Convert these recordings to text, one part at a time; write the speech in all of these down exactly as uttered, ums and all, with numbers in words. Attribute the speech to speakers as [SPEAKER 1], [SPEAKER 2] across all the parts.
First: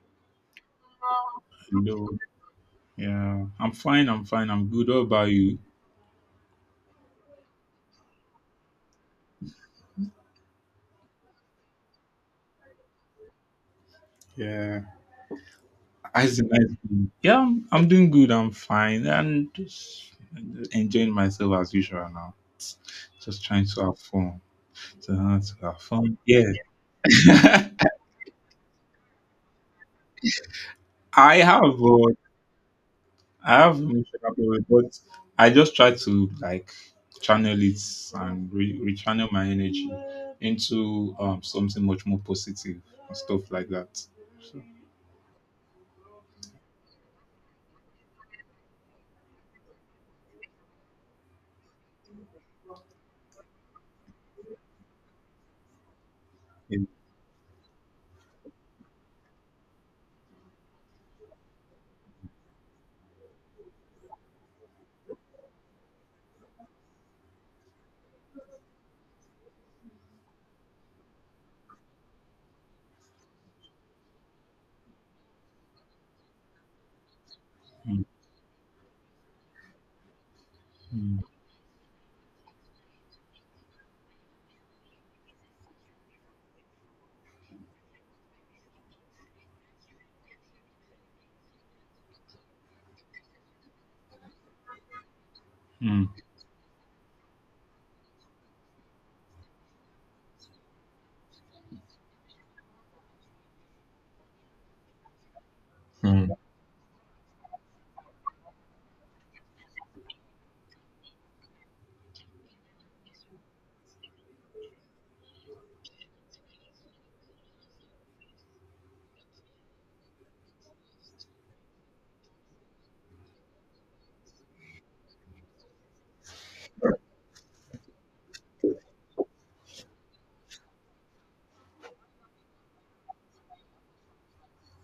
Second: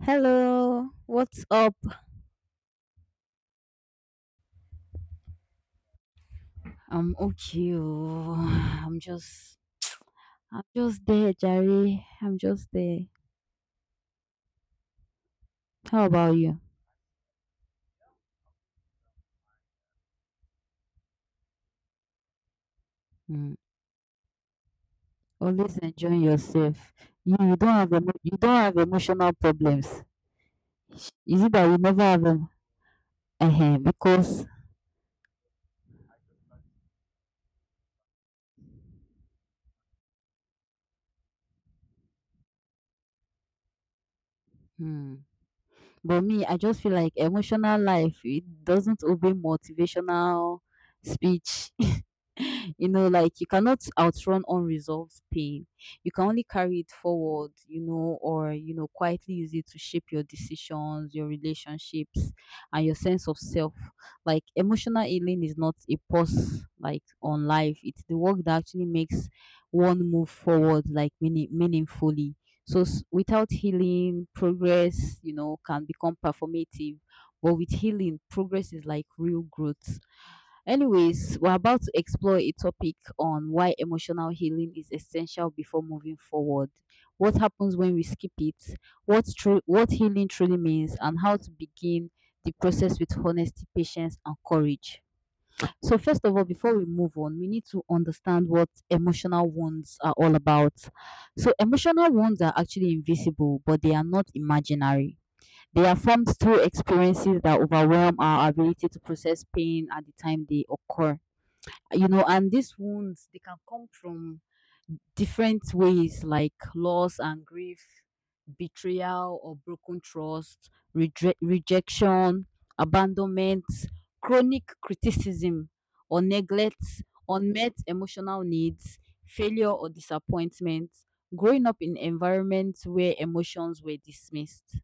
[SPEAKER 1] Hello, what's up?
[SPEAKER 2] Hello. Yeah, I'm fine. I'm fine. I'm good. What about you?
[SPEAKER 1] I'm okay. Oh. I'm just, I'm just there, Jerry. I'm just there.
[SPEAKER 2] Yeah.
[SPEAKER 1] How about
[SPEAKER 2] How's the
[SPEAKER 1] you?
[SPEAKER 2] night been? Yeah, I'm, I'm doing good. I'm fine. And just enjoying myself as usual now. Just
[SPEAKER 1] Mm.
[SPEAKER 2] trying to have fun. To have, to
[SPEAKER 1] Always
[SPEAKER 2] have fun.
[SPEAKER 1] enjoying
[SPEAKER 2] Yeah.
[SPEAKER 1] yourself. You, you don't have emo- you don't have emotional problems.
[SPEAKER 2] I
[SPEAKER 1] Is it that you
[SPEAKER 2] have,
[SPEAKER 1] never
[SPEAKER 2] but
[SPEAKER 1] have them?
[SPEAKER 2] I have
[SPEAKER 1] Uh
[SPEAKER 2] emotional
[SPEAKER 1] because,
[SPEAKER 2] problem, but I just try to like channel it and re- rechannel my energy into um something much more positive and stuff like that. So,
[SPEAKER 1] mm. But me, I just feel like emotional life it doesn't obey motivational speech. You know, like you cannot outrun unresolved pain. You can only
[SPEAKER 2] yeah.
[SPEAKER 1] carry it forward, you know, or, you know, quietly use it to shape your decisions, your relationships, and your sense of self. Like emotional healing is not a pause, like on life. It's the work that actually makes one move forward, like meaning, meaningfully. So s- without healing, progress, you know, can become performative. But with
[SPEAKER 2] Mm,
[SPEAKER 1] healing, progress is like real growth. Anyways, we're about to explore a topic on why emotional healing is essential before moving forward. What happens when we skip it? What true what healing truly means and how to begin the process with honesty, patience and courage. So
[SPEAKER 2] mm,
[SPEAKER 1] first of all, before we move on, we need to understand what emotional wounds are all about. So emotional wounds are actually invisible, but they are not imaginary. They are formed
[SPEAKER 2] mm.
[SPEAKER 1] through experiences that overwhelm our ability to process pain at the time they occur. You know and these wounds they can come from different ways like loss and grief, betrayal or broken trust, reje- rejection, abandonment, chronic criticism or neglect, unmet emotional needs, failure or disappointment, growing up in environments where emotions were dismissed.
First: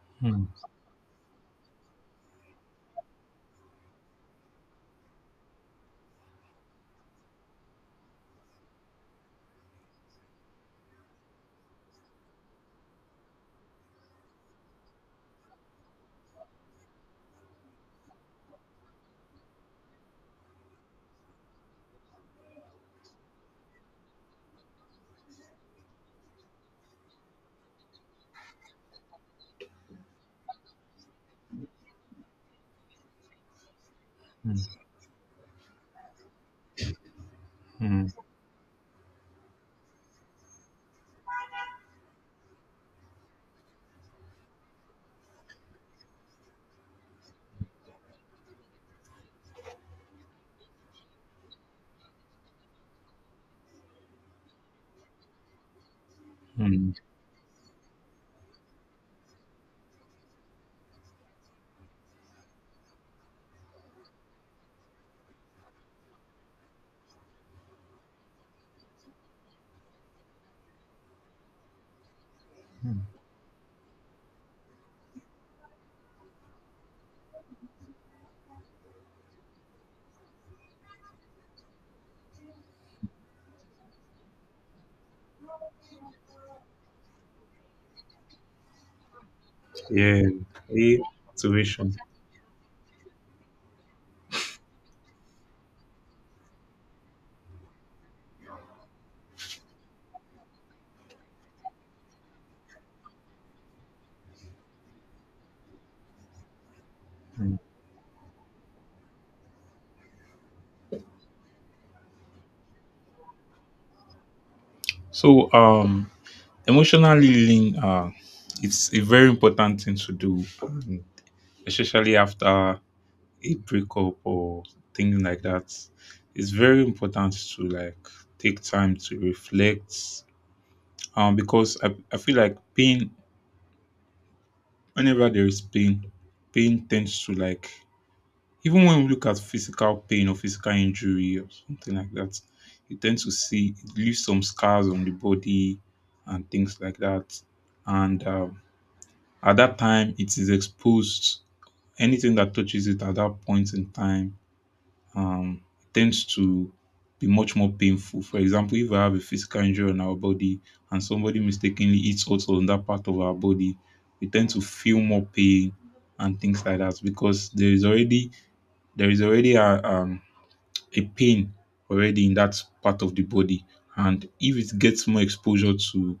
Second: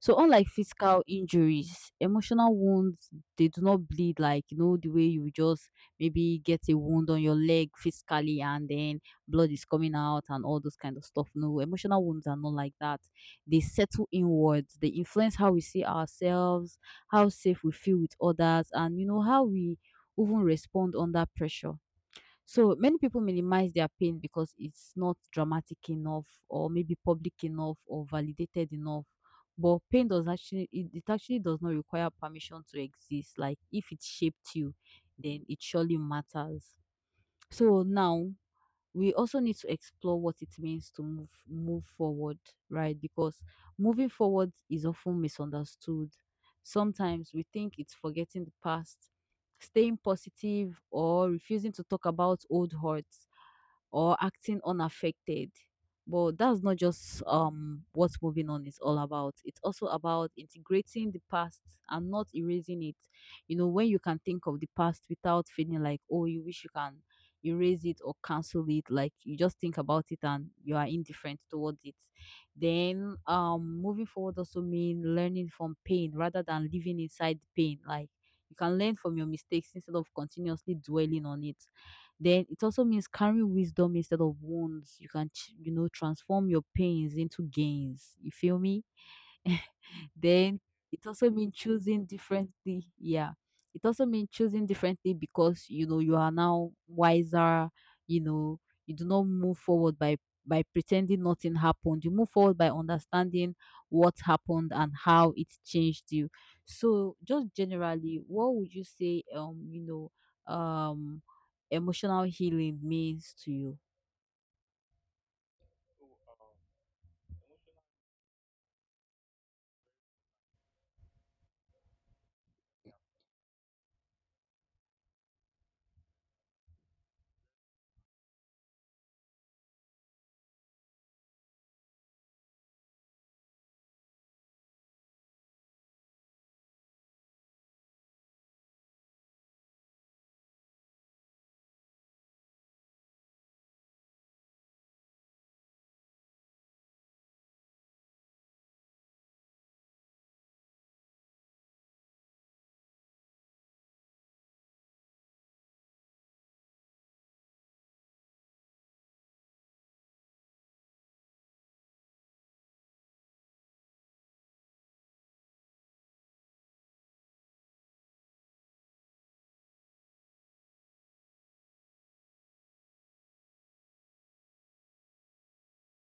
[SPEAKER 1] So
[SPEAKER 2] Hmm.
[SPEAKER 1] unlike physical injuries, emotional wounds they do not bleed, like you know the way you just maybe get a wound on your leg physically and then blood is coming out and all those kind of stuff. No, emotional wounds are not like that. They settle inwards. They influence how we see ourselves, how safe we feel with others, and you know how we even respond under pressure. So many people minimize their pain because it's not dramatic enough or maybe public enough or validated enough. But pain does actually it, it actually does not require permission to exist. Like if it shaped
[SPEAKER 2] Hmm.
[SPEAKER 1] you, then it surely matters. So
[SPEAKER 2] Hmm.
[SPEAKER 1] now we also need to explore what it means to move move forward, right? Because moving forward is often misunderstood. Sometimes we think it's forgetting the past, staying positive, or refusing to talk about old hurts or acting unaffected. But that's not
[SPEAKER 2] Hmm.
[SPEAKER 1] just um what moving on is all about. It's also about integrating the past and not erasing it. You know, when you can think of the past without feeling like, oh, you wish you can erase it or cancel it, like you just think about it and you are indifferent towards it.
[SPEAKER 2] mm.
[SPEAKER 1] Then um moving forward also mean learning from pain rather than living inside the pain. Like you can learn from your mistakes instead of continuously dwelling on it. Then it also means carrying wisdom instead of wounds. You can, ch- you know, transform your pains into gains. You feel me?
[SPEAKER 2] Yeah,
[SPEAKER 1] Then
[SPEAKER 2] yeah,
[SPEAKER 1] it also means
[SPEAKER 2] observation.
[SPEAKER 1] choosing differently. Yeah. It also means choosing differently because you know you are now wiser, you know, you do not move forward by by pretending nothing happened. You move forward by understanding what happened and how it changed you. So just
[SPEAKER 2] Mm.
[SPEAKER 1] generally, what would you say um, you know, um emotional healing means to you?
[SPEAKER 2] So, um, emotional healing, uh, it's a very important thing to do, um, especially after a breakup or things like that. It's very important to like take time to reflect, um, because I, I feel like pain. Whenever there is pain, pain tends to like. Even when we look at physical pain or physical injury or something like that, you tend to see it leaves some scars on the body and things like that. And um, at that time, it is exposed. Anything that touches it at that point in time um, tends to be much more painful. For example, if we have a physical injury on our body and somebody mistakenly hits us on that part of our body, we tend to feel more pain and things like that because there is already there is already a um, a pain already in that part of the body. And if it gets more exposure to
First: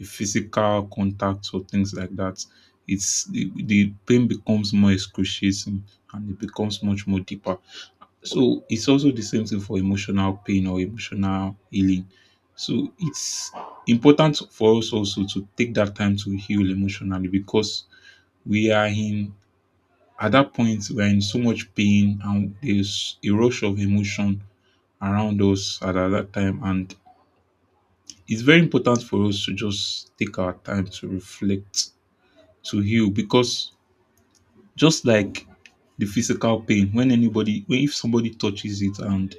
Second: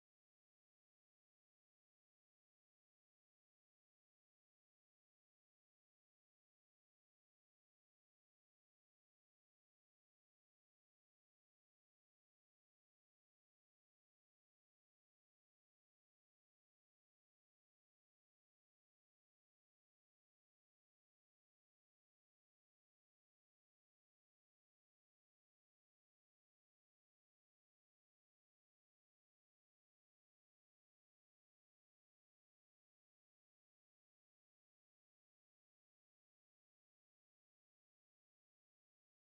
[SPEAKER 2] a physical contact or things like that, it's the, the pain becomes more excruciating and it becomes much more deeper. So it's also the same thing for emotional pain or emotional healing. So it's important for us also to take that time to heal emotionally because we are in at that point we are in so much pain and there's a rush of emotion around us at at that time. And it's very important for us to just take our time to reflect, to heal, because just like the physical pain, when anybody, when if somebody touches it and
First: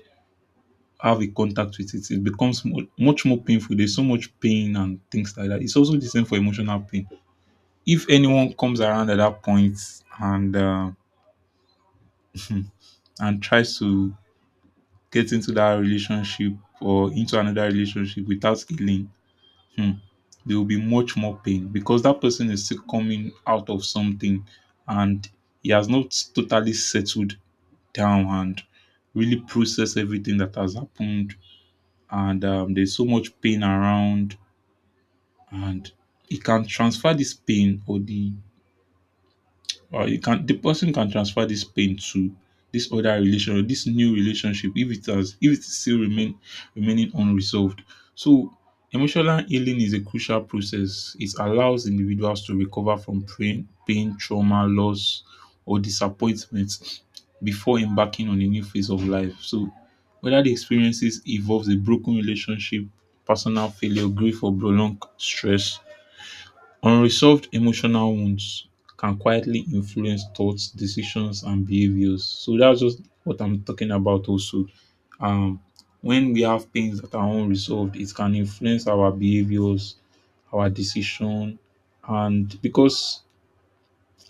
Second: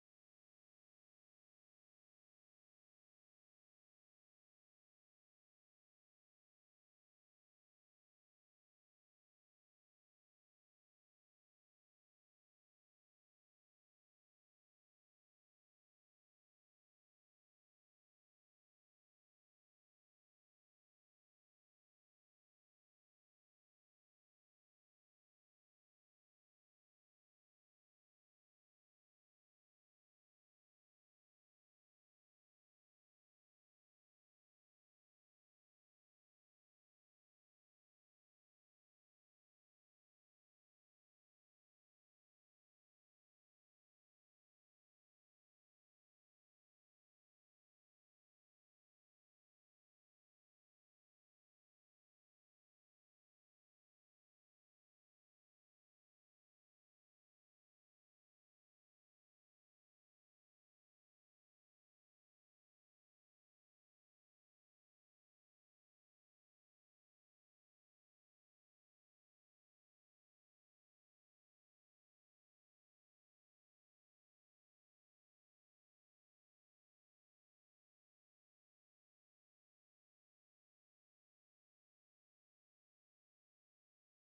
[SPEAKER 2] have a contact with it, it becomes mo- much more painful. There's so much pain and things like that. It's also the same for emotional pain. If anyone comes around at that point and uh, and tries to get into that relationship or into another relationship without healing. Hmm. There will be much more pain because that person is still coming out of something and he has not totally settled down and really processed everything that has happened. And um, there's so much pain around, and he can transfer this pain or the or you can the person can transfer this pain to this other relation or this new relationship if it has if it still remain remaining unresolved. So emotional healing is a crucial process. It allows individuals to recover from pain pain, trauma, loss or disappointment before embarking on a new phase of life. So whether the experiences involves a broken relationship, personal failure, grief or prolonged stress, unresolved emotional wounds can quietly influence thoughts, decisions, and behaviors. So that's just what I'm talking about also. Um, when we have pains that are unresolved, it can influence our behaviors, our decision, and because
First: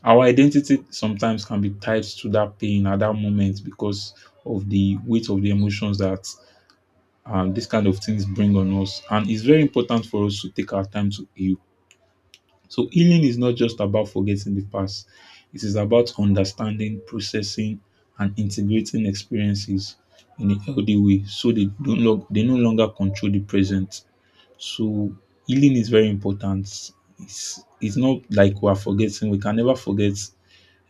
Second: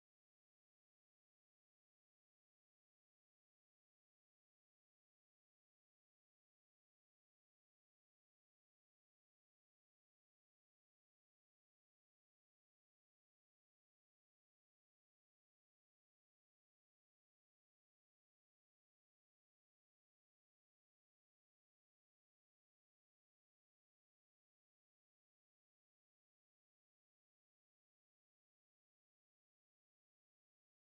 [SPEAKER 2] our identity sometimes can be tied to that pain at that moment because of the weight of the emotions that um, this kind of things bring on us. And it's very important for us to take our time to heal. So healing is not just about forgetting the past. It is about understanding, processing, and integrating experiences in a healthy way so they don't lo- they no longer control the present. So healing is very important. It's it's not like we are forgetting. We can never forget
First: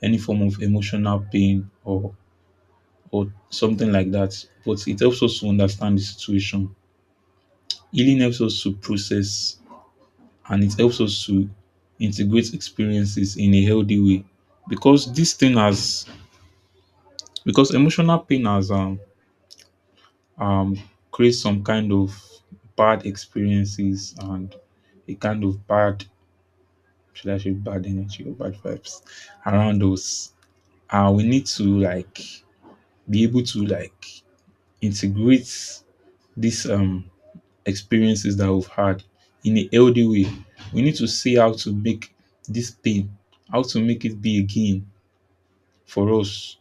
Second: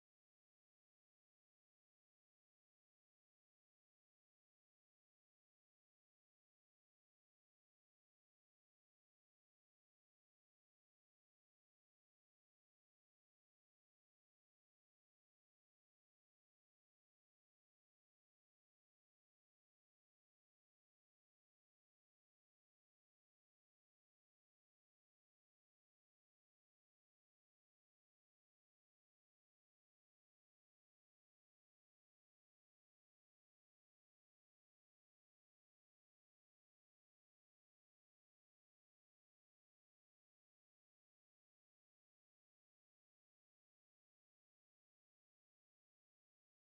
[SPEAKER 2] any form of emotional pain or or something like that. But it helps us to understand the situation. Healing helps us to process and it helps us to integrate experiences in a healthy way because this thing has because emotional pain has um, um creates some kind of bad experiences and a kind of bad, should I say, bad energy or bad vibes around us, and we need to like be able to like integrate these um experiences that we've had in a healthy way. We need to see how to make this pain, how to make it be again for us.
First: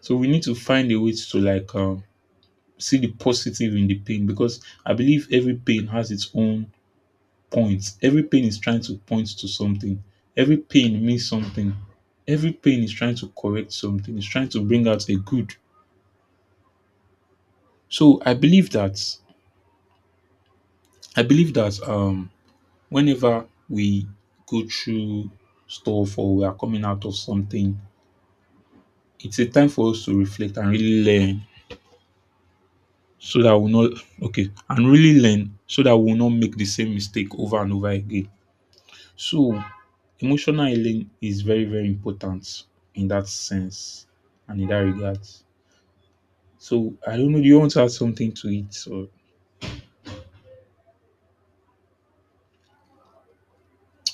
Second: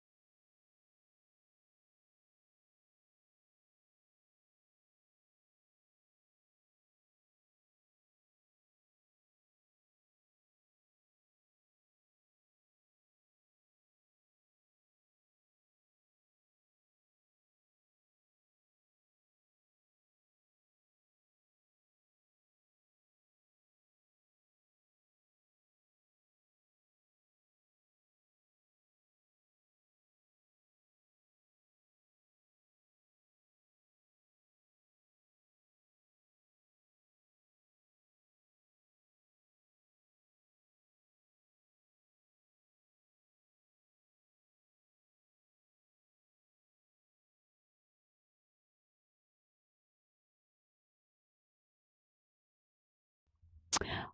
[SPEAKER 2] So we need to find a way to like um, see the positive in the pain because I believe every pain has its own points. Every pain is trying to point to something. Every pain means something. Every pain is trying to correct something. It's trying to bring out a good. So I believe that I believe that um whenever we go through stuff or we are coming out of something, it's a time for us to reflect and really learn so that we'll not, okay, and really learn so that we'll not make the same mistake over and over again. So emotional healing is very, very important in that sense and in that regard. So I don't know, do you want to add something to it or.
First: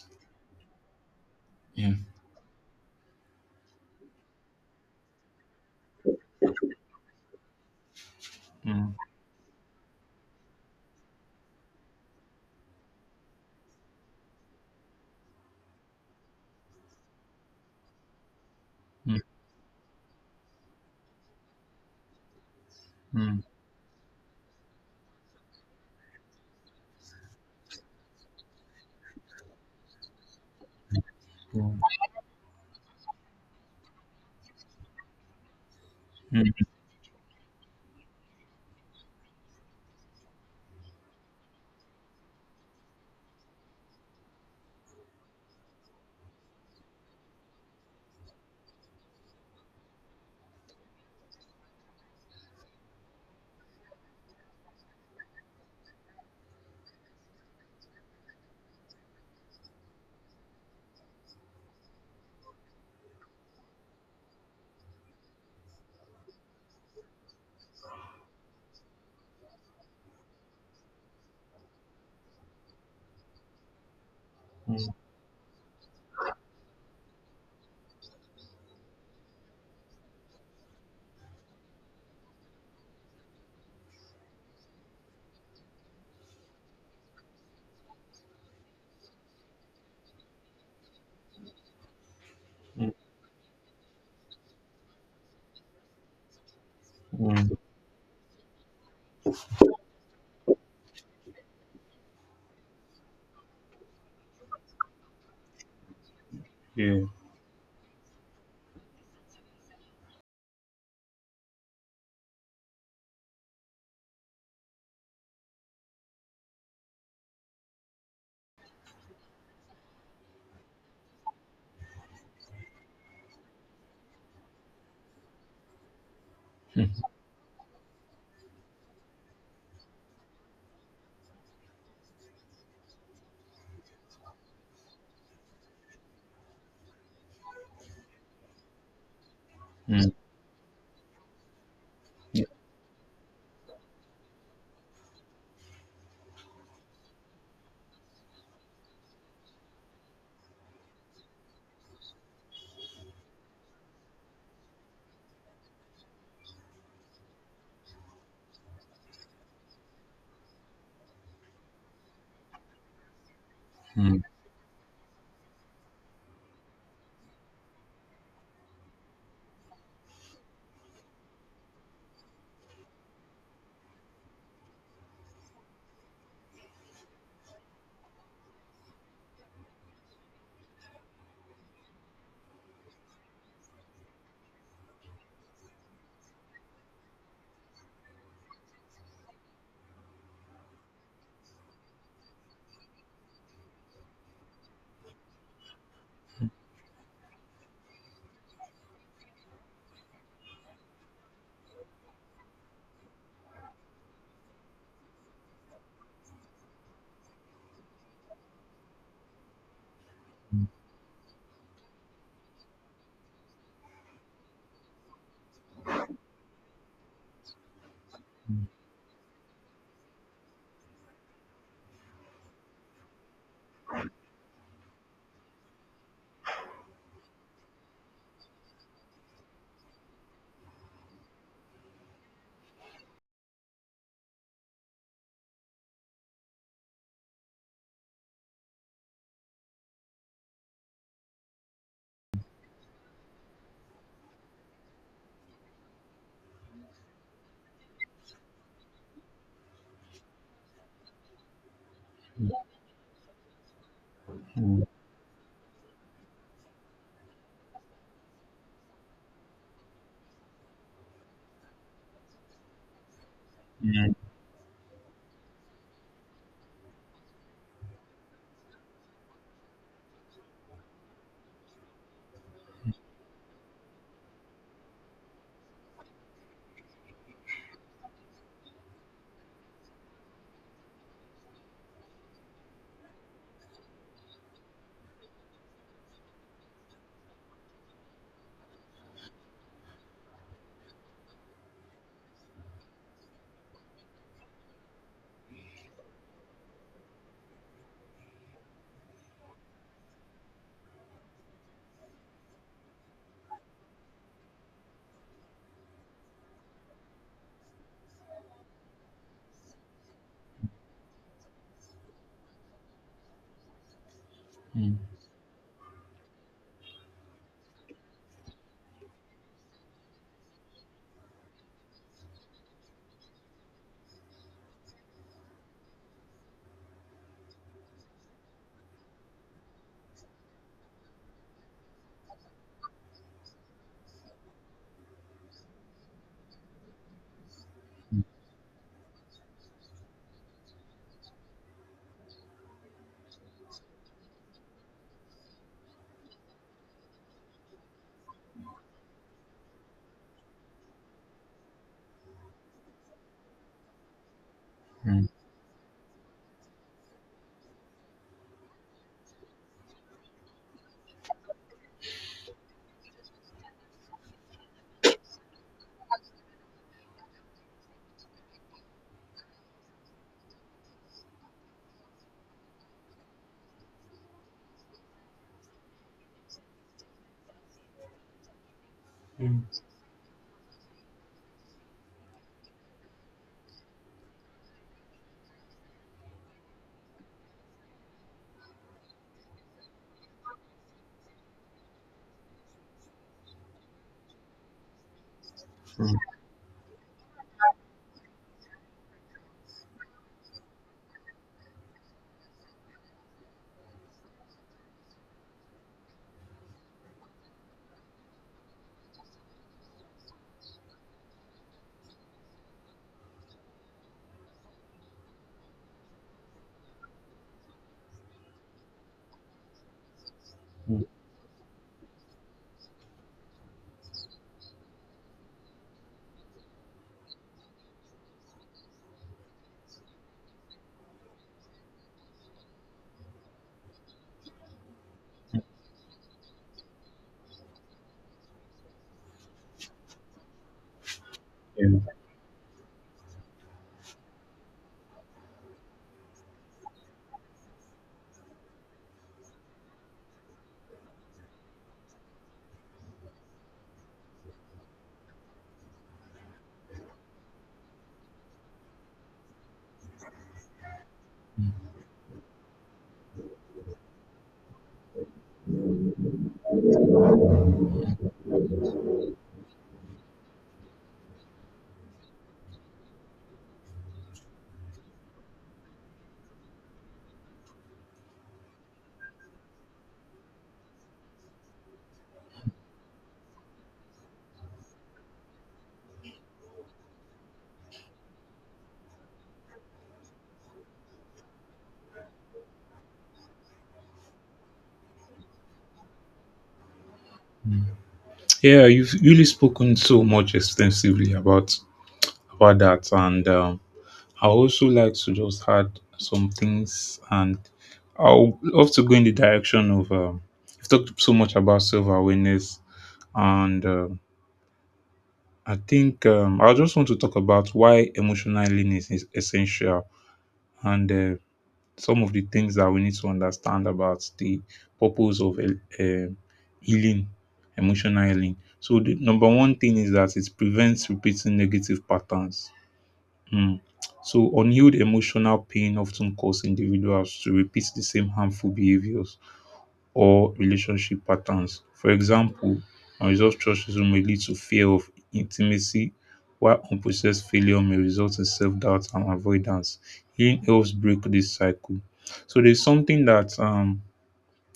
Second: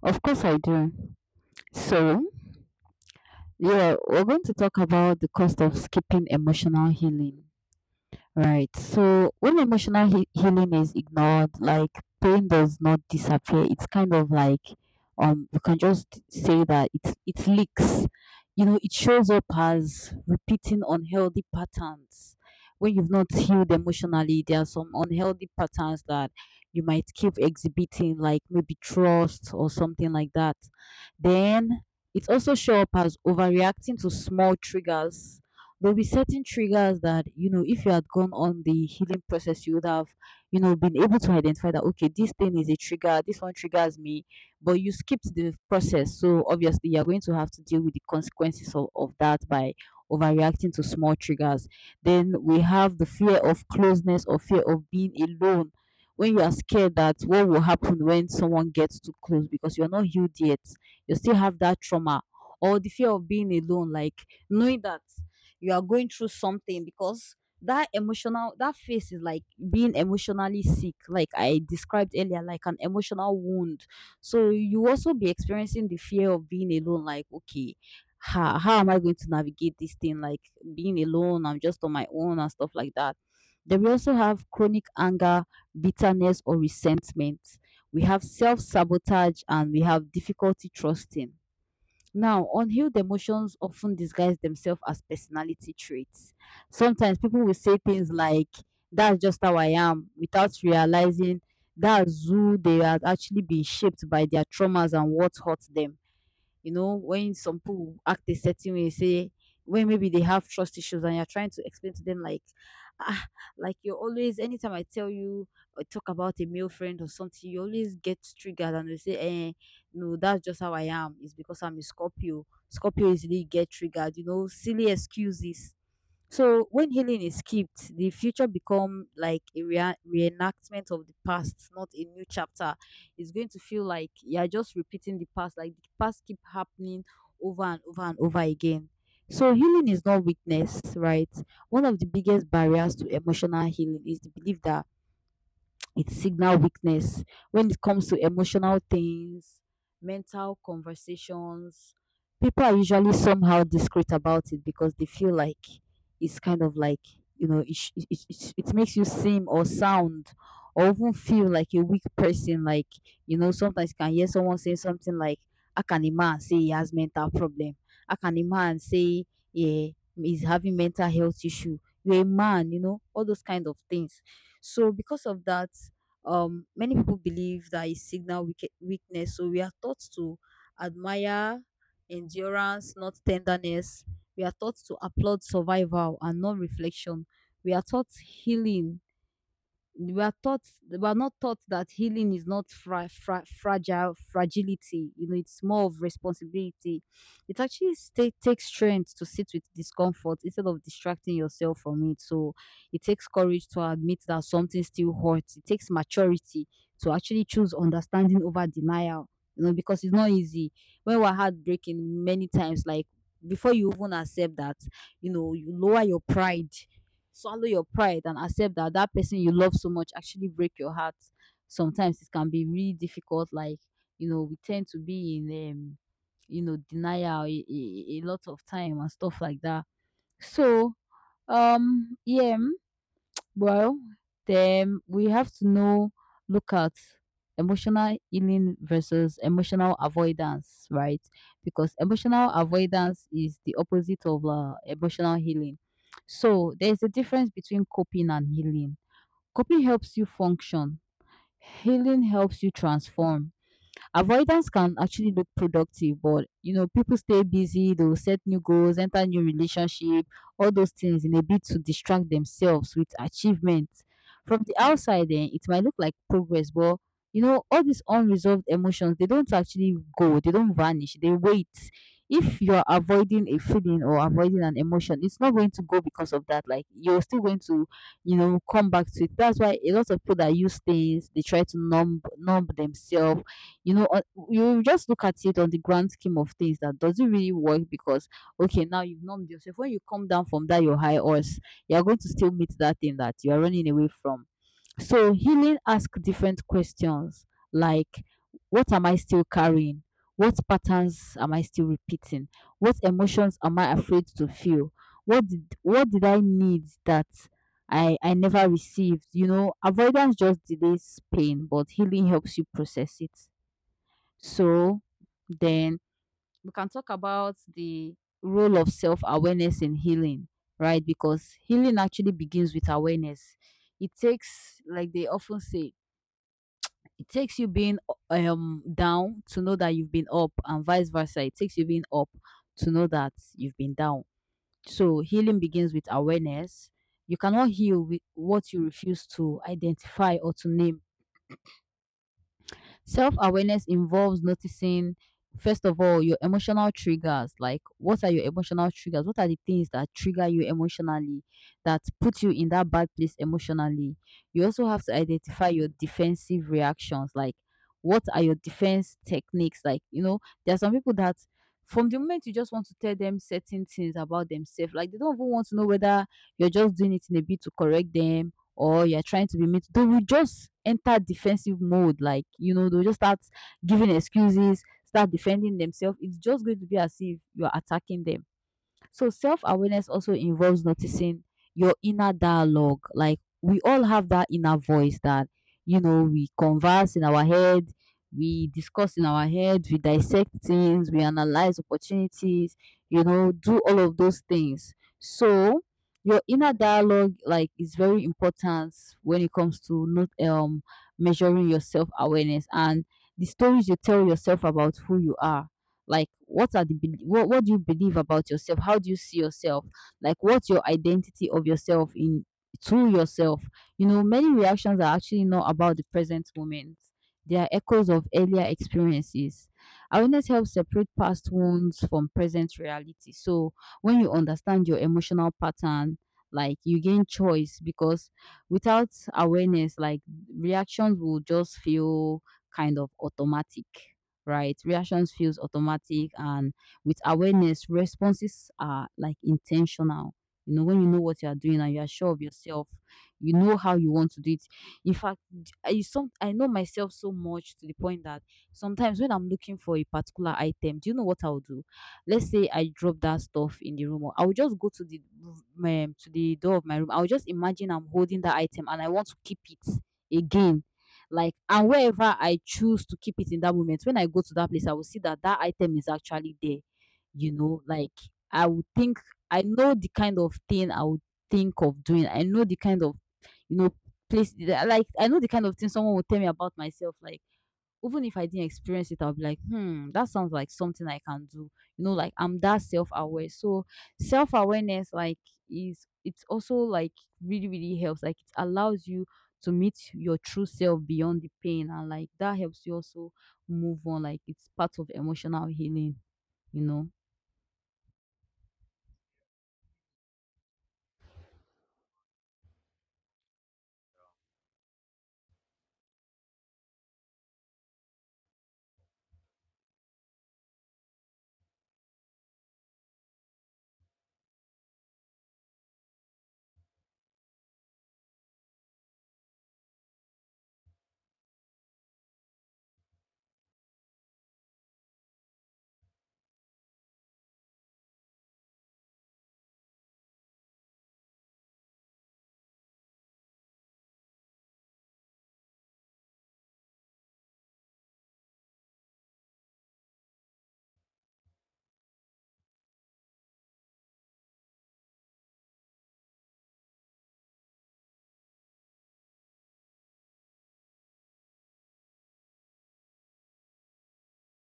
[SPEAKER 1] Of course, I do.
[SPEAKER 2] Yeah.
[SPEAKER 1] So, yeah, we're going to talk about the cost of skipping emotional healing. Right.
[SPEAKER 2] Mm,
[SPEAKER 1] So when emotional he- healing is ignored, like pain does not disappear. It's kind of like um you can just say that it it leaks. You know, it
[SPEAKER 2] mm,
[SPEAKER 1] shows up as repeating unhealthy patterns. When you've not
[SPEAKER 2] mm,
[SPEAKER 1] healed emotionally, there are some unhealthy patterns that you might keep exhibiting, like maybe trust or something like that.
[SPEAKER 2] mm,
[SPEAKER 1] Then it also show up as overreacting to small triggers. There'll be certain
[SPEAKER 2] mm,
[SPEAKER 1] triggers that, you know if you had gone on the healing process, you would have, you know been able to identify that, okay, this thing is a trigger, this one triggers me. But you skipped the process, so obviously you're going to have to deal with the consequences of, of that by overreacting to small triggers. Then we have the fear of closeness or fear of being alone. When you are scared that what will happen when someone gets too close because you're not healed yet, you still have that trauma. Or the fear of being alone, like knowing that you are going through something because that emotional that phase is like being emotionally sick, like I described earlier, like an emotional wound. So you
[SPEAKER 2] mm,
[SPEAKER 1] also be experiencing the fear of being alone, like, okay, how, how am I going to navigate this thing, like being alone, I'm just on my own and stuff like that. Then we also have chronic anger, bitterness or resentment. We have self-sabotage, and we have difficulty trusting. Now, unhealed emotions often disguise themselves as personality traits. Sometimes people
[SPEAKER 2] mm,
[SPEAKER 1] will say things like, that's just how I am, without realizing that's who they are actually being shaped by their traumas and what hurts them. You know,
[SPEAKER 2] yeah.
[SPEAKER 1] when some people act a certain way, say, when maybe they have trust issues and you're trying to explain to them, like, ah, like you're always, anytime I tell you or talk about a male friend or something, you always get triggered and you say, eh, no, that's just how I am. It's because I'm a Scorpio. Scorpio easily get triggered, you know, silly excuses. So
[SPEAKER 2] Mm, mm,
[SPEAKER 1] when
[SPEAKER 2] yeah.
[SPEAKER 1] healing is skipped, the future become like a rea- reenactment of the past, not a new chapter. It's going to feel like you're just repeating the past, like the past keep happening over and over and over again. So healing is
[SPEAKER 2] Mm,
[SPEAKER 1] not weakness, right? One of the biggest barriers to emotional healing is the belief that it signal weakness when it comes to emotional things, mental conversations. People are usually somehow discreet about it because they feel like it's kind of like you know it sh- it, it, it it makes you seem or sound or even feel like a weak person. Like you know sometimes you can
[SPEAKER 2] mm,
[SPEAKER 1] hear someone saying something like, "I can imagine say he has mental problem." I can imagine say, yeah, he's having mental health issue. You're a man, you know all those kind of things. So because of that, um, many people believe that it signal weak- weakness. So we are taught to admire endurance, not tenderness. We are taught to applaud survival and not reflection. We are taught healing we are taught we are not taught that healing is not fra- fra- fragile fragility. You know it's more of responsibility. It actually sta- takes strength to sit with discomfort instead of distracting yourself from it. So it takes courage to admit that something still hurts. It takes maturity to actually choose understanding over denial, you know because it's not
[SPEAKER 2] mm,
[SPEAKER 1] easy. When we're heartbreaking many times, like before you even accept that, you know you lower your pride, swallow your pride, and accept that that person you love so much actually break your heart. Sometimes it can be really difficult, like you know we tend to be in um you know denial a, a, a lot of time and stuff like that. So um yeah, well, then we have to know, look at emotional healing versus emotional avoidance, right? Because emotional avoidance is the opposite of uh, emotional healing. So there's a difference between coping and healing. Coping helps you function, healing helps you transform.
[SPEAKER 2] mm,
[SPEAKER 1] Avoidance
[SPEAKER 2] mm,
[SPEAKER 1] can actually look productive, but you know, people stay busy, they will set new goals, enter new relationship, all those things in a bid to distract themselves with achievement. From the outside, then it might look like progress, but you know, all these unresolved emotions, they don't actually go, they don't vanish, they wait. If you're avoiding a feeling or avoiding an emotion, it's not going to go because of that. Like you're still going to you know, come back to it. That's why a lot of people that use things, they try to numb numb themselves. You know, uh, you just look at it on the grand scheme of things, that does not really work because, okay, now you've numbed yourself. When you come down from that your high horse, you're going to still meet that thing that you are running away from. So healing asks different questions, like what am I still carrying? What patterns am I still repeating? What emotions am I afraid to feel? What did what did I need that I I never received? You know, avoidance just delays pain, but healing helps you process it.
[SPEAKER 2] mm,
[SPEAKER 1] So then we can talk about the role of self awareness in healing, right? Because healing actually begins with awareness. It takes, like they often say, it takes you being um down to know that you've been up, and vice versa. It takes you being up to know that you've been down. So healing begins with awareness. You cannot heal with what you refuse to identify or to name. Self awareness involves noticing, first of all, your emotional triggers. Like, what are your emotional triggers? What are the things that trigger you emotionally, that put you in that bad place emotionally? You also have
[SPEAKER 2] mm,
[SPEAKER 1] to
[SPEAKER 2] mm,
[SPEAKER 1] identify your defensive reactions. Like, what are your defense techniques? Like, you know, there are some people that from the moment you just want to tell them certain things about themselves, like they don't even want to know whether you're just doing it in a bit to correct them or you're trying to be mean, they will just enter defensive mode. Like, you know, they'll just start giving excuses, start defending themselves. It's just going to be as if you're attacking them. So self awareness also involves noticing your inner dialogue. Like, we all have that inner voice that, you know, we converse in our head, we discuss in our head, we dissect things, we analyze opportunities, you know, do all of those things. So
[SPEAKER 2] mm,
[SPEAKER 1] your inner dialogue like is very important when it comes to not um measuring your self awareness and the stories you tell yourself about who you are. Like, what are the bel- what what do you believe about yourself? How do you see yourself? Like, what's your identity of yourself in to yourself? You know, many reactions are actually not about the present moment. They are echoes of earlier experiences. Awareness helps
[SPEAKER 2] mm.
[SPEAKER 1] separate past wounds from present reality. So when you understand your emotional pattern, like you gain choice, because without awareness, like reactions will just feel kind of automatic, right? Reactions feels automatic, and with awareness, responses are like intentional. You know, when you know what you are doing
[SPEAKER 2] Yeah.
[SPEAKER 1] and you are sure of yourself, you know how you want to do it. In fact, d- I some I know myself so much to the point that sometimes when I'm looking for a particular item, do you know what I'll do? Let's say I drop that stuff in the room, or I will just go to the r- my, to the door of my room. I will just imagine I'm holding that item and I want to keep it again, like, and wherever I choose to keep it in that moment, when I go to that place, I will see that that item is actually there. You know, like, I would think I know the kind of thing I would think of doing. I know the kind of, you know, place. Like, I know the kind of thing someone will tell me about myself. Like, even if I didn't experience it, I'll be like, hmm, that sounds like something I can do. You know, like, I'm that self aware. So self awareness, like, is it's also like really, really helps. Like, it allows you to meet your true self beyond the pain, and like that helps you also move on. Like, it's part of emotional healing. You know.
[SPEAKER 2] Yeah, you've really spoken so much extensively about about that. And um, I also like to just add some things, and I'll love to go in the direction of. Um, we've talked so much about self awareness, and um I think um, I just want to talk about why emotional learning is essential and uh, some of the things that we need to understand about the purpose of uh, healing, emotional healing. So, the number one thing is that it prevents repeating negative patterns. Mm. So, unhealed emotional pain often causes individuals to repeat the same harmful behaviors or relationship patterns. For example, unresolved trust issues may lead to fear of intimacy, while unprocessed failure may result in self doubt and avoidance. Healing helps break this cycle. So, there's something that um,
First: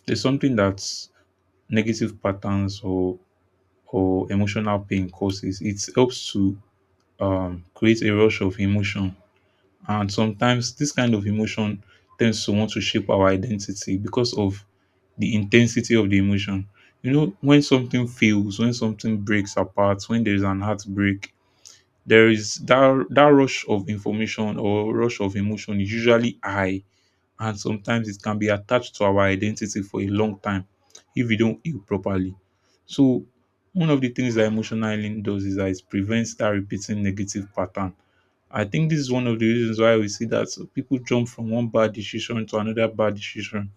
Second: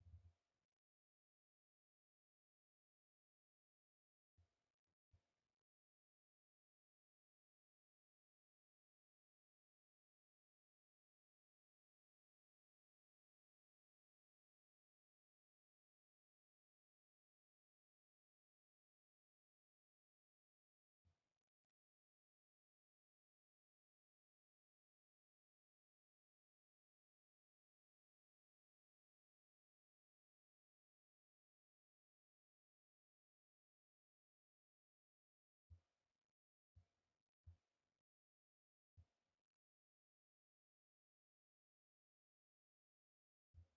[SPEAKER 2] there's something that negative patterns or or emotional pain causes. It helps to um, create a rush of emotion, and sometimes this kind of emotion tends to want to shape our identity because of the intensity of the emotion. You know, when something fails, when something breaks apart, when there is an heartbreak, there is that that rush of information or rush of emotion is usually high, and sometimes it can be attached to our identity for a long time if we don't heal properly. So, one of the things that emotional healing does is that it prevents that repeating negative pattern. I think this is one of the reasons why we see that people jump from one bad decision to another bad decision.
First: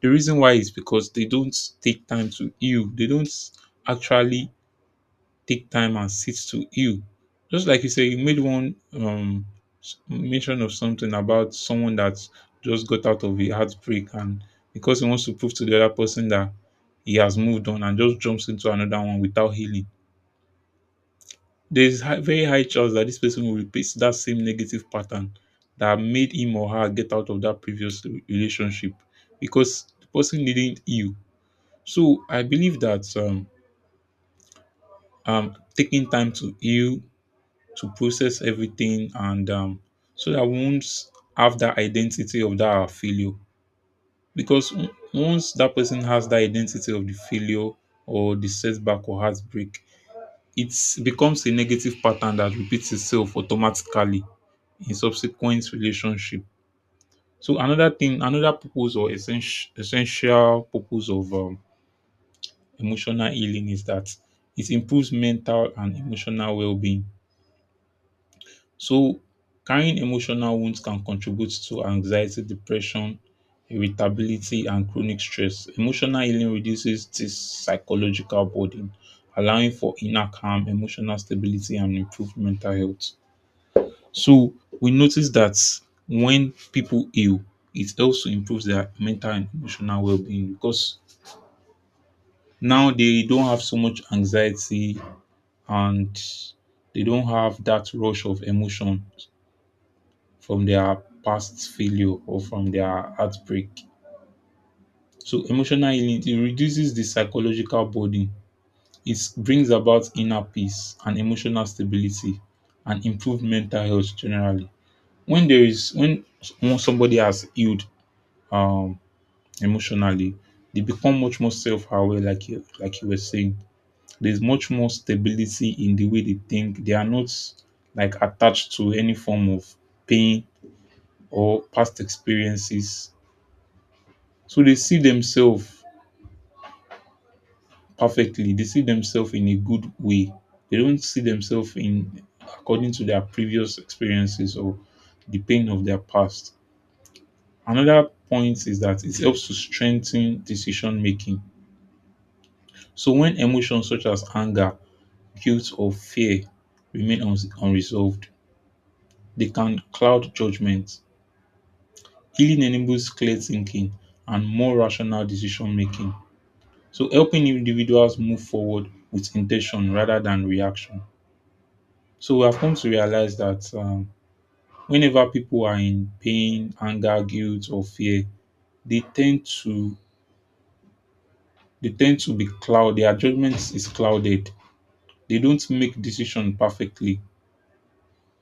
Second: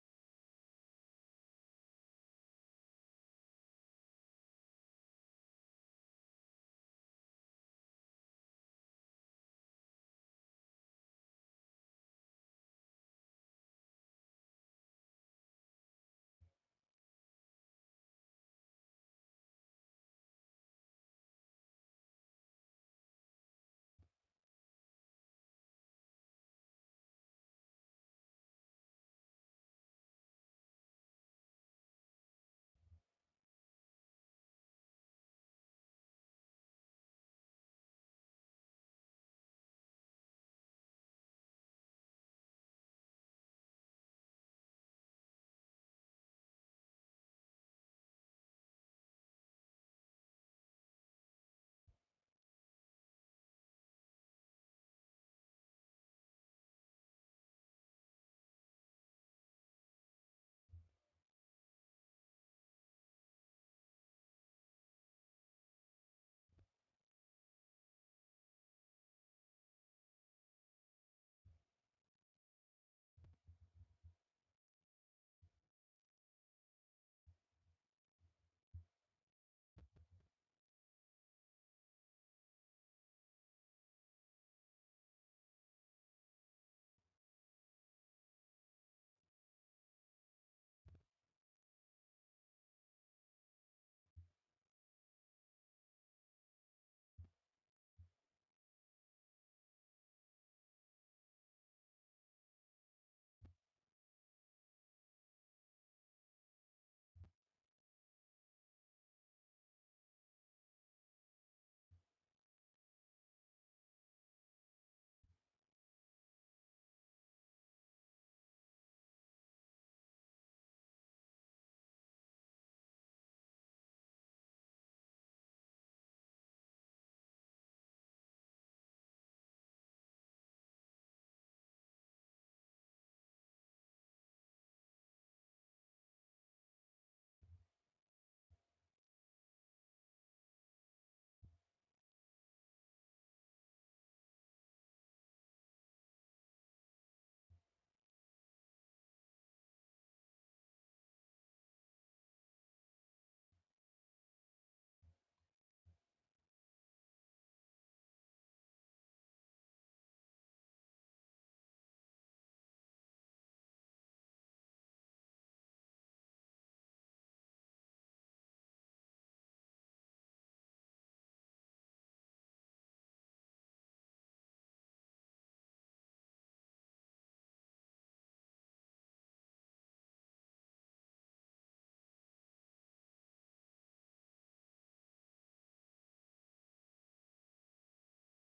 [SPEAKER 2] The reason why is because they don't take time to heal. They don't actually take time and sit to heal. Just like you say, you made one um, s- mention of something about someone that just got out of a heartbreak, and because he wants to prove to the other person that he has moved on and just jumps into another one without healing. There is high, very high chance that this person will repeat that same negative pattern that made him or her get out of that previous re- relationship because the person didn't heal. So I believe that um, um taking time to heal, to process everything, and um, so that we won't have that identity of that our failure. Because on- once that person has that identity of the failure or the setback or heartbreak, it becomes a negative pattern that repeats itself automatically in subsequent relationship. So another thing, another purpose or essential essential purpose of um, emotional healing is that it improves mental and emotional well-being. So carrying emotional wounds can contribute to anxiety, depression, irritability, and chronic stress. Emotional healing reduces this psychological burden, allowing for inner calm, emotional stability, and improved mental health. So we notice that when people heal, it helps to improve their mental and emotional well being because now they don't have so much anxiety, and they don't have that rush of emotion from their past failure or from their heartbreak. So emotional healing, it reduces the psychological burden. It brings about inner peace and emotional stability and improved mental health generally. When there is when s- when somebody has healed, um emotionally, they become much more self-aware, like you, like you were saying. There's much more stability in the way they think. They are not like attached to any form of pain or past experiences. So they see themselves perfectly. They see themselves in a good way. They don't see themselves in according to their previous experiences or the pain of their past. Another point is that it helps to strengthen decision making. So when emotions such as anger, guilt or fear remain uns- unresolved, they can cloud judgment. Healing enables clear thinking and more rational decision making. So, helping individuals move forward with intention rather than reaction. So, we have come to realize that um, whenever people are in pain, anger, guilt, or fear, they tend to they tend to be cloud. Their judgment is clouded. They don't make decision perfectly.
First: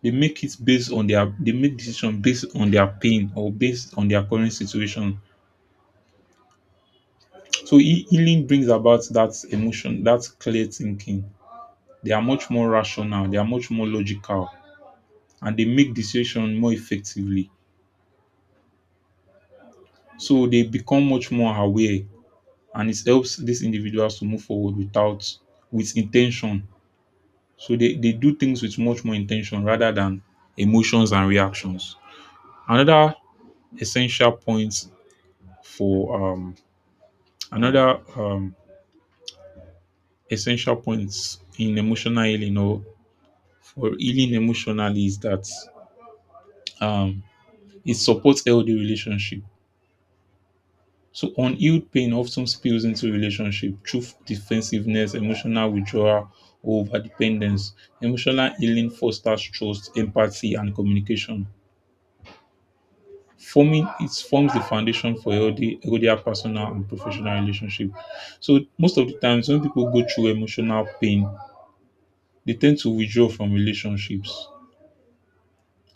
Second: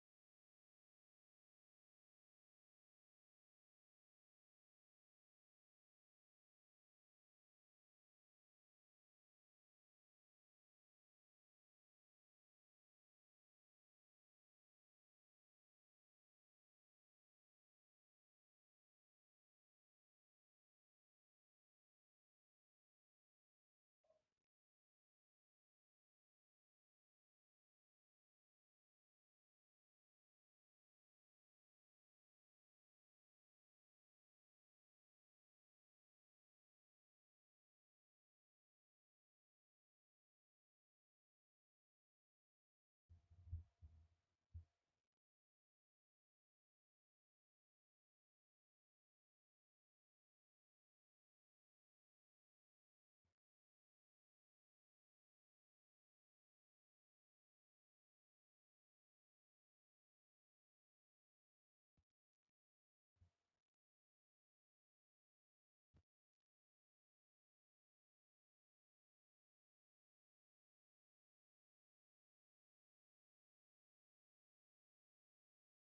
[SPEAKER 2] They make it based on their, they make decision based on their pain or based on their current situation. So healing brings about that emotion, that clear thinking. They are much more rational, they are much more logical, and they make decision more effectively. So they become much more aware, and it helps these individuals to move forward without with intention. So they, they do things with much more intention rather than emotions and reactions. Another essential point for um another um essential points in emotional healing or for healing emotionally is that um, it supports healthy relationship. So unhealed pain often spills into relationship through defensiveness, emotional withdrawal, or overdependence. Emotional healing fosters trust, empathy, and communication. Forming it forms the foundation for healthy, healthier personal and professional relationship. So most of the times when people go through emotional pain, they tend to withdraw from relationships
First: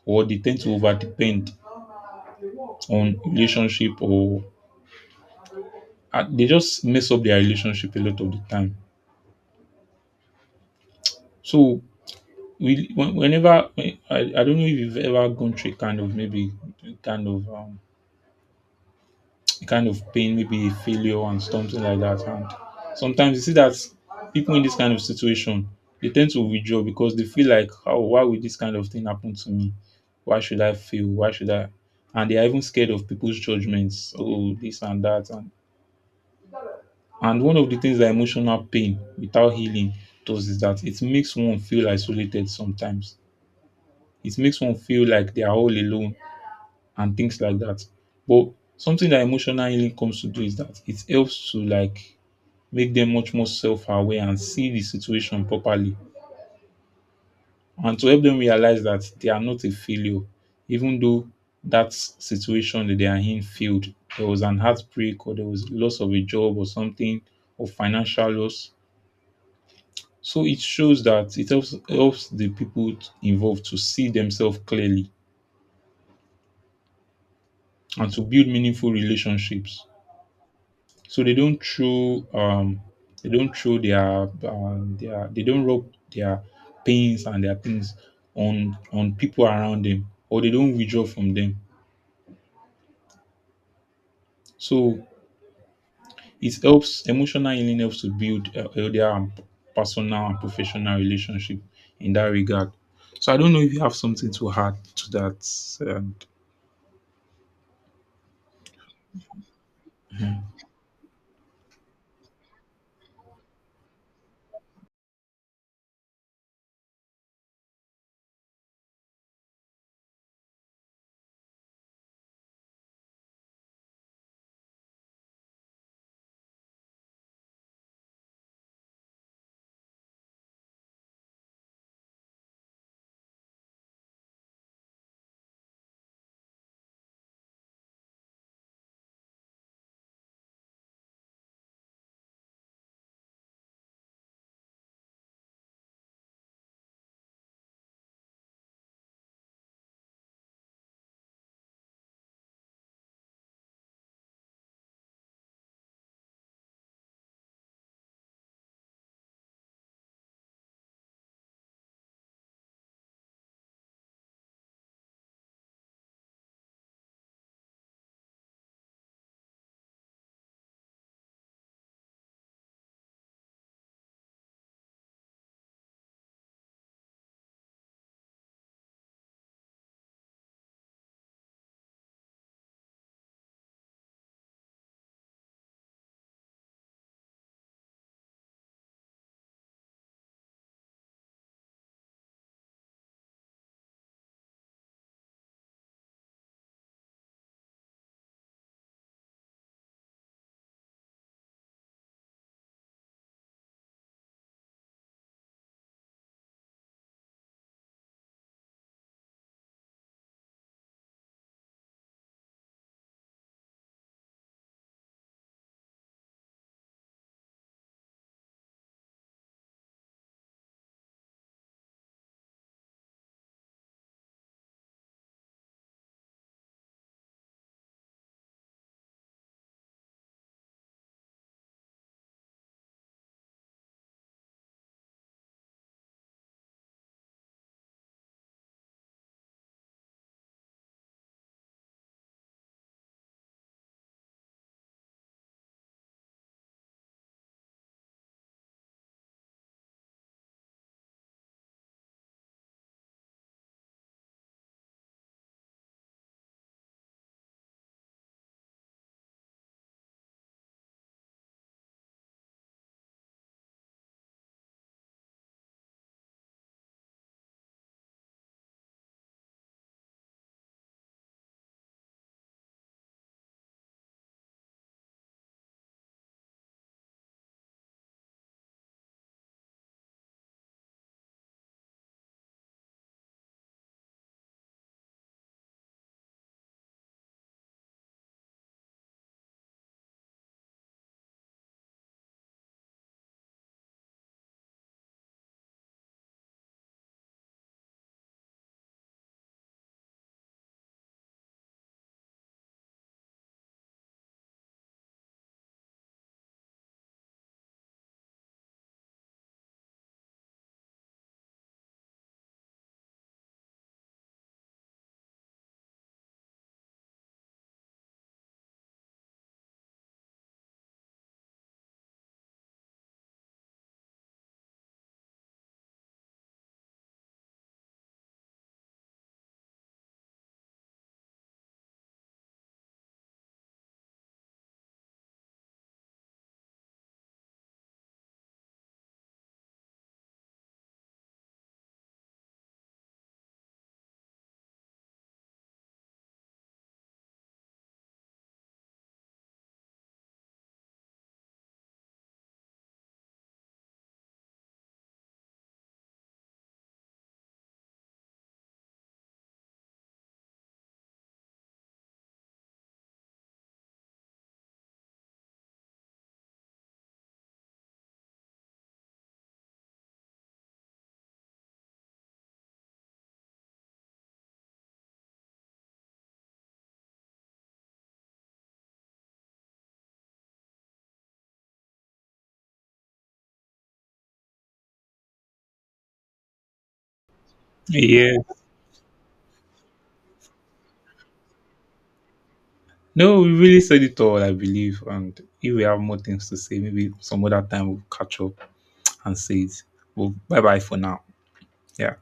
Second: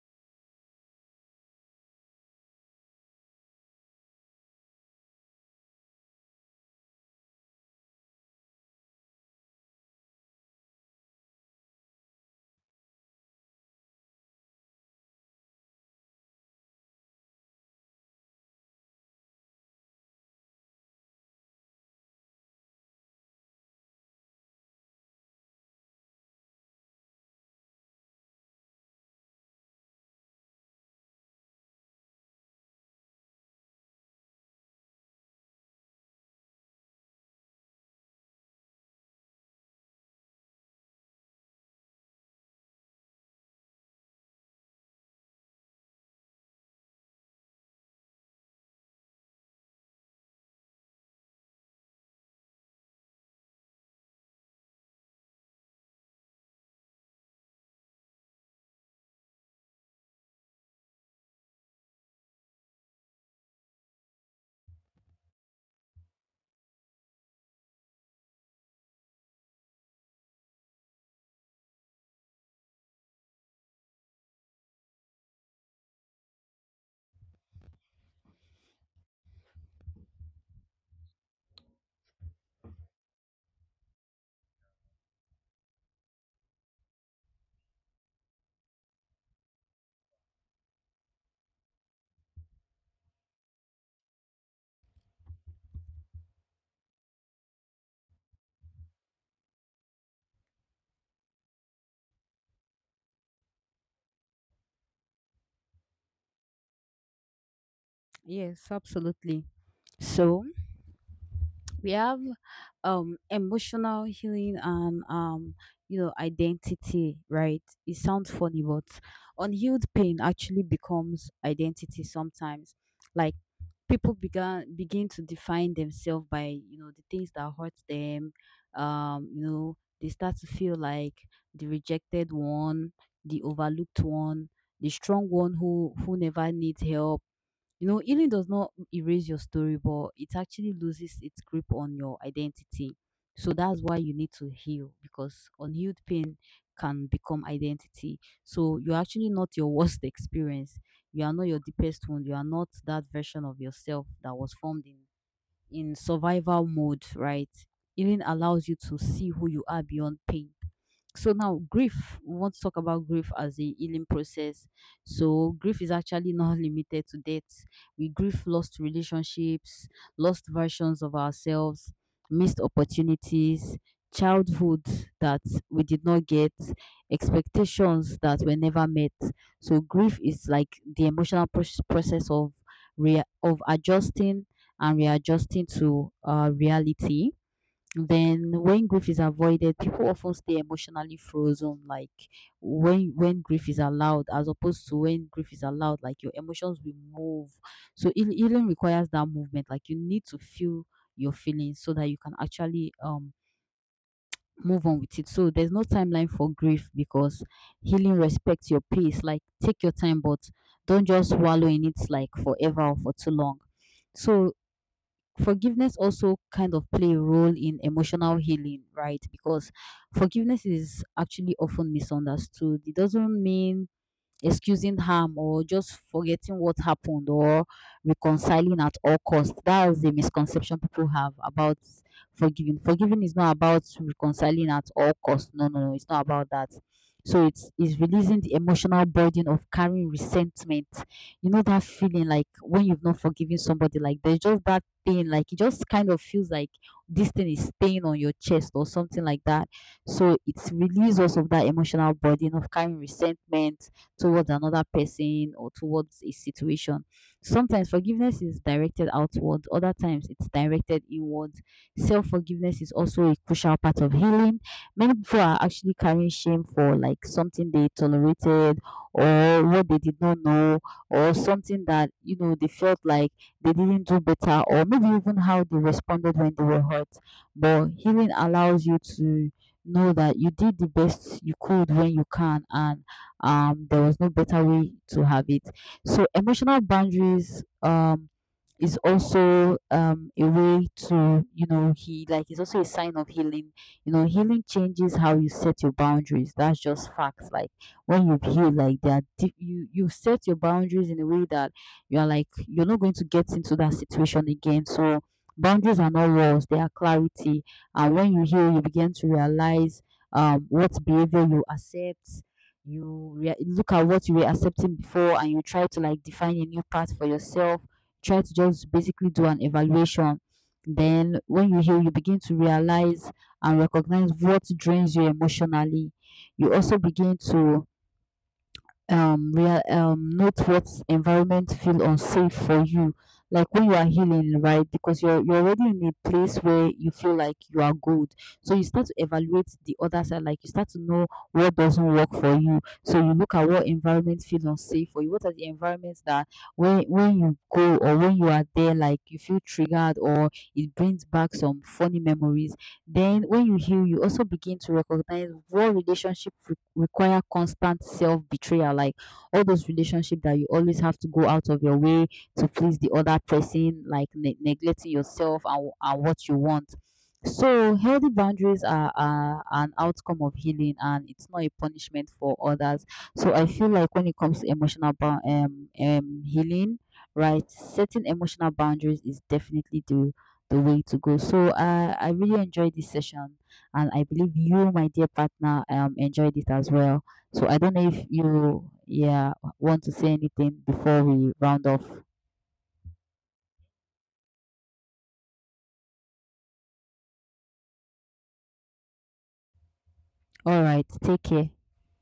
[SPEAKER 2] or they tend to over depend on relationship or uh, they just mess up their relationship a lot of the time. So we when- whenever I, I don't know if you've ever gone through a kind of maybe a kind of um, a kind of pain, maybe a failure and something like that. And sometimes you see that people in this kind of situation, they tend to withdraw because they feel like, oh, why would this kind of thing happen to me? Why should I fail? Why should I? And they are even scared of people's judgments. Oh, this and that. And And one of the things that emotional pain without healing does is that it makes one feel isolated sometimes. It makes one feel like they are all alone and things like that. But something that emotional healing comes to do is that it helps to like make them much more self-aware and see the situation properly and to help them realize that they are not a failure, even though that situation that they are in failed. There was an heartbreak, or there was loss of a job or something or financial loss. So it shows that it helps helps the people involved to see themselves clearly and to build meaningful relationships. So they don't throw um they don't throw their uh, their they don't rub their pains and their things on on people around them or they don't withdraw from them. So it helps, emotional healing helps to build uh, healthier and personal and professional relationship in that regard. So I don't know if you have something to add to that. Um,
[SPEAKER 1] Yes, absolutely. So we have um emotional healing and, um you know, identity, right? It sounds funny, but unhealed pain actually becomes identity sometimes. Like, people began begin to define themselves by, you know, the things that hurt them. um you know, they start to feel like the rejected one, the overlooked one, the strong one who who never needs help. You know, healing does not erase your story, but it actually loses its grip on your identity. So that's why you need to heal, because unhealed pain can become identity. So you're actually not your worst experience. You are not your deepest wound. You are not that version of yourself that was formed in, in survival mode, right? Healing allows you to see who you are beyond pain. So now grief, we want to talk about grief as a healing process. So grief is actually not limited to death. We grieve lost relationships, lost versions of ourselves, missed opportunities, childhood that we did not get, expectations that were never met. So grief is like the emotional proc- process of rea- of adjusting and readjusting to uh, reality. Then when grief is avoided, people often stay emotionally frozen. Like, when when grief is allowed, as opposed to when grief is allowed, like your emotions will move. So it healing requires that movement. Like, you need to feel your feelings so that you can actually um move on with it. So there's no timeline for grief, because healing respects your pace. Like, take your time, but don't just wallow in it like forever or for too long. So forgiveness also kind of play a role in emotional healing, right? Because forgiveness is actually often misunderstood. It doesn't mean excusing harm or just forgetting what happened or reconciling at all costs. That is the misconception people have about forgiving. Forgiving is not about reconciling at all costs. No, no, no, it's not about that. So it's it's releasing the emotional burden of carrying resentment. You know that feeling like when you've not forgiven somebody, like there's just that thing, like it just kind of feels like this thing is staying on your chest or something like that. So it's release also of that emotional burden of carrying resentment towards another person or towards a situation. Sometimes forgiveness is directed outwards, other times it's directed inwards. Self forgiveness is also a crucial part of healing. Many people are actually carrying shame for like something they tolerated or what they did not know or something that, you know, they felt like they didn't do better, or maybe even how they responded when they were hurt. But healing allows you to know that you did the best you could when you can, and um there was no better way to have it. So emotional boundaries, um is also um a way to, you know, he like, it's also a sign of healing. You know, healing changes how you set your boundaries. That's just facts. Like, when you heal like that, you you set your boundaries in a way that you're like you're not going to get into that situation again. So boundaries are not walls, they are clarity. And when you heal, you begin to realize um what behavior you accept. You rea- look at what you were accepting before and you try to like define a new path for yourself, try to just basically do an evaluation. Then when you heal, you begin to realize and recognize what drains you emotionally. You also begin to um real um note what environment feel unsafe for you. Like, when you are healing, right? Because you're you're already in a place where you feel like you are good. So you start to evaluate the other side. Like, you start to know what doesn't work for you, so you look at what environment feels unsafe for you, what are the environments that when when you go or when you are there, like you feel triggered or it brings back some funny memories. Then, when you heal, you also begin to recognize what relationship re- require constant self betrayal. Like, all those relationships that you always have to go out of your way to please the other person, like ne- neglecting yourself and, and what you want. So, healthy boundaries are, are an outcome of healing, and it's not a punishment for others. So, I feel like when it comes to emotional bou- um, um, healing, right, setting emotional boundaries is definitely the the way to go. So uh, I really enjoyed this session, and I believe you, my dear partner, um, enjoyed it as well. So I don't know if
[SPEAKER 2] yeah.
[SPEAKER 1] you, yeah, want to say anything before we round off.
[SPEAKER 2] No, we really said it all, I believe. And if we have more things to say, maybe some other time we'll catch up and say it. Well, bye bye
[SPEAKER 1] All
[SPEAKER 2] for
[SPEAKER 1] right,
[SPEAKER 2] now.
[SPEAKER 1] take care.
[SPEAKER 2] Yeah.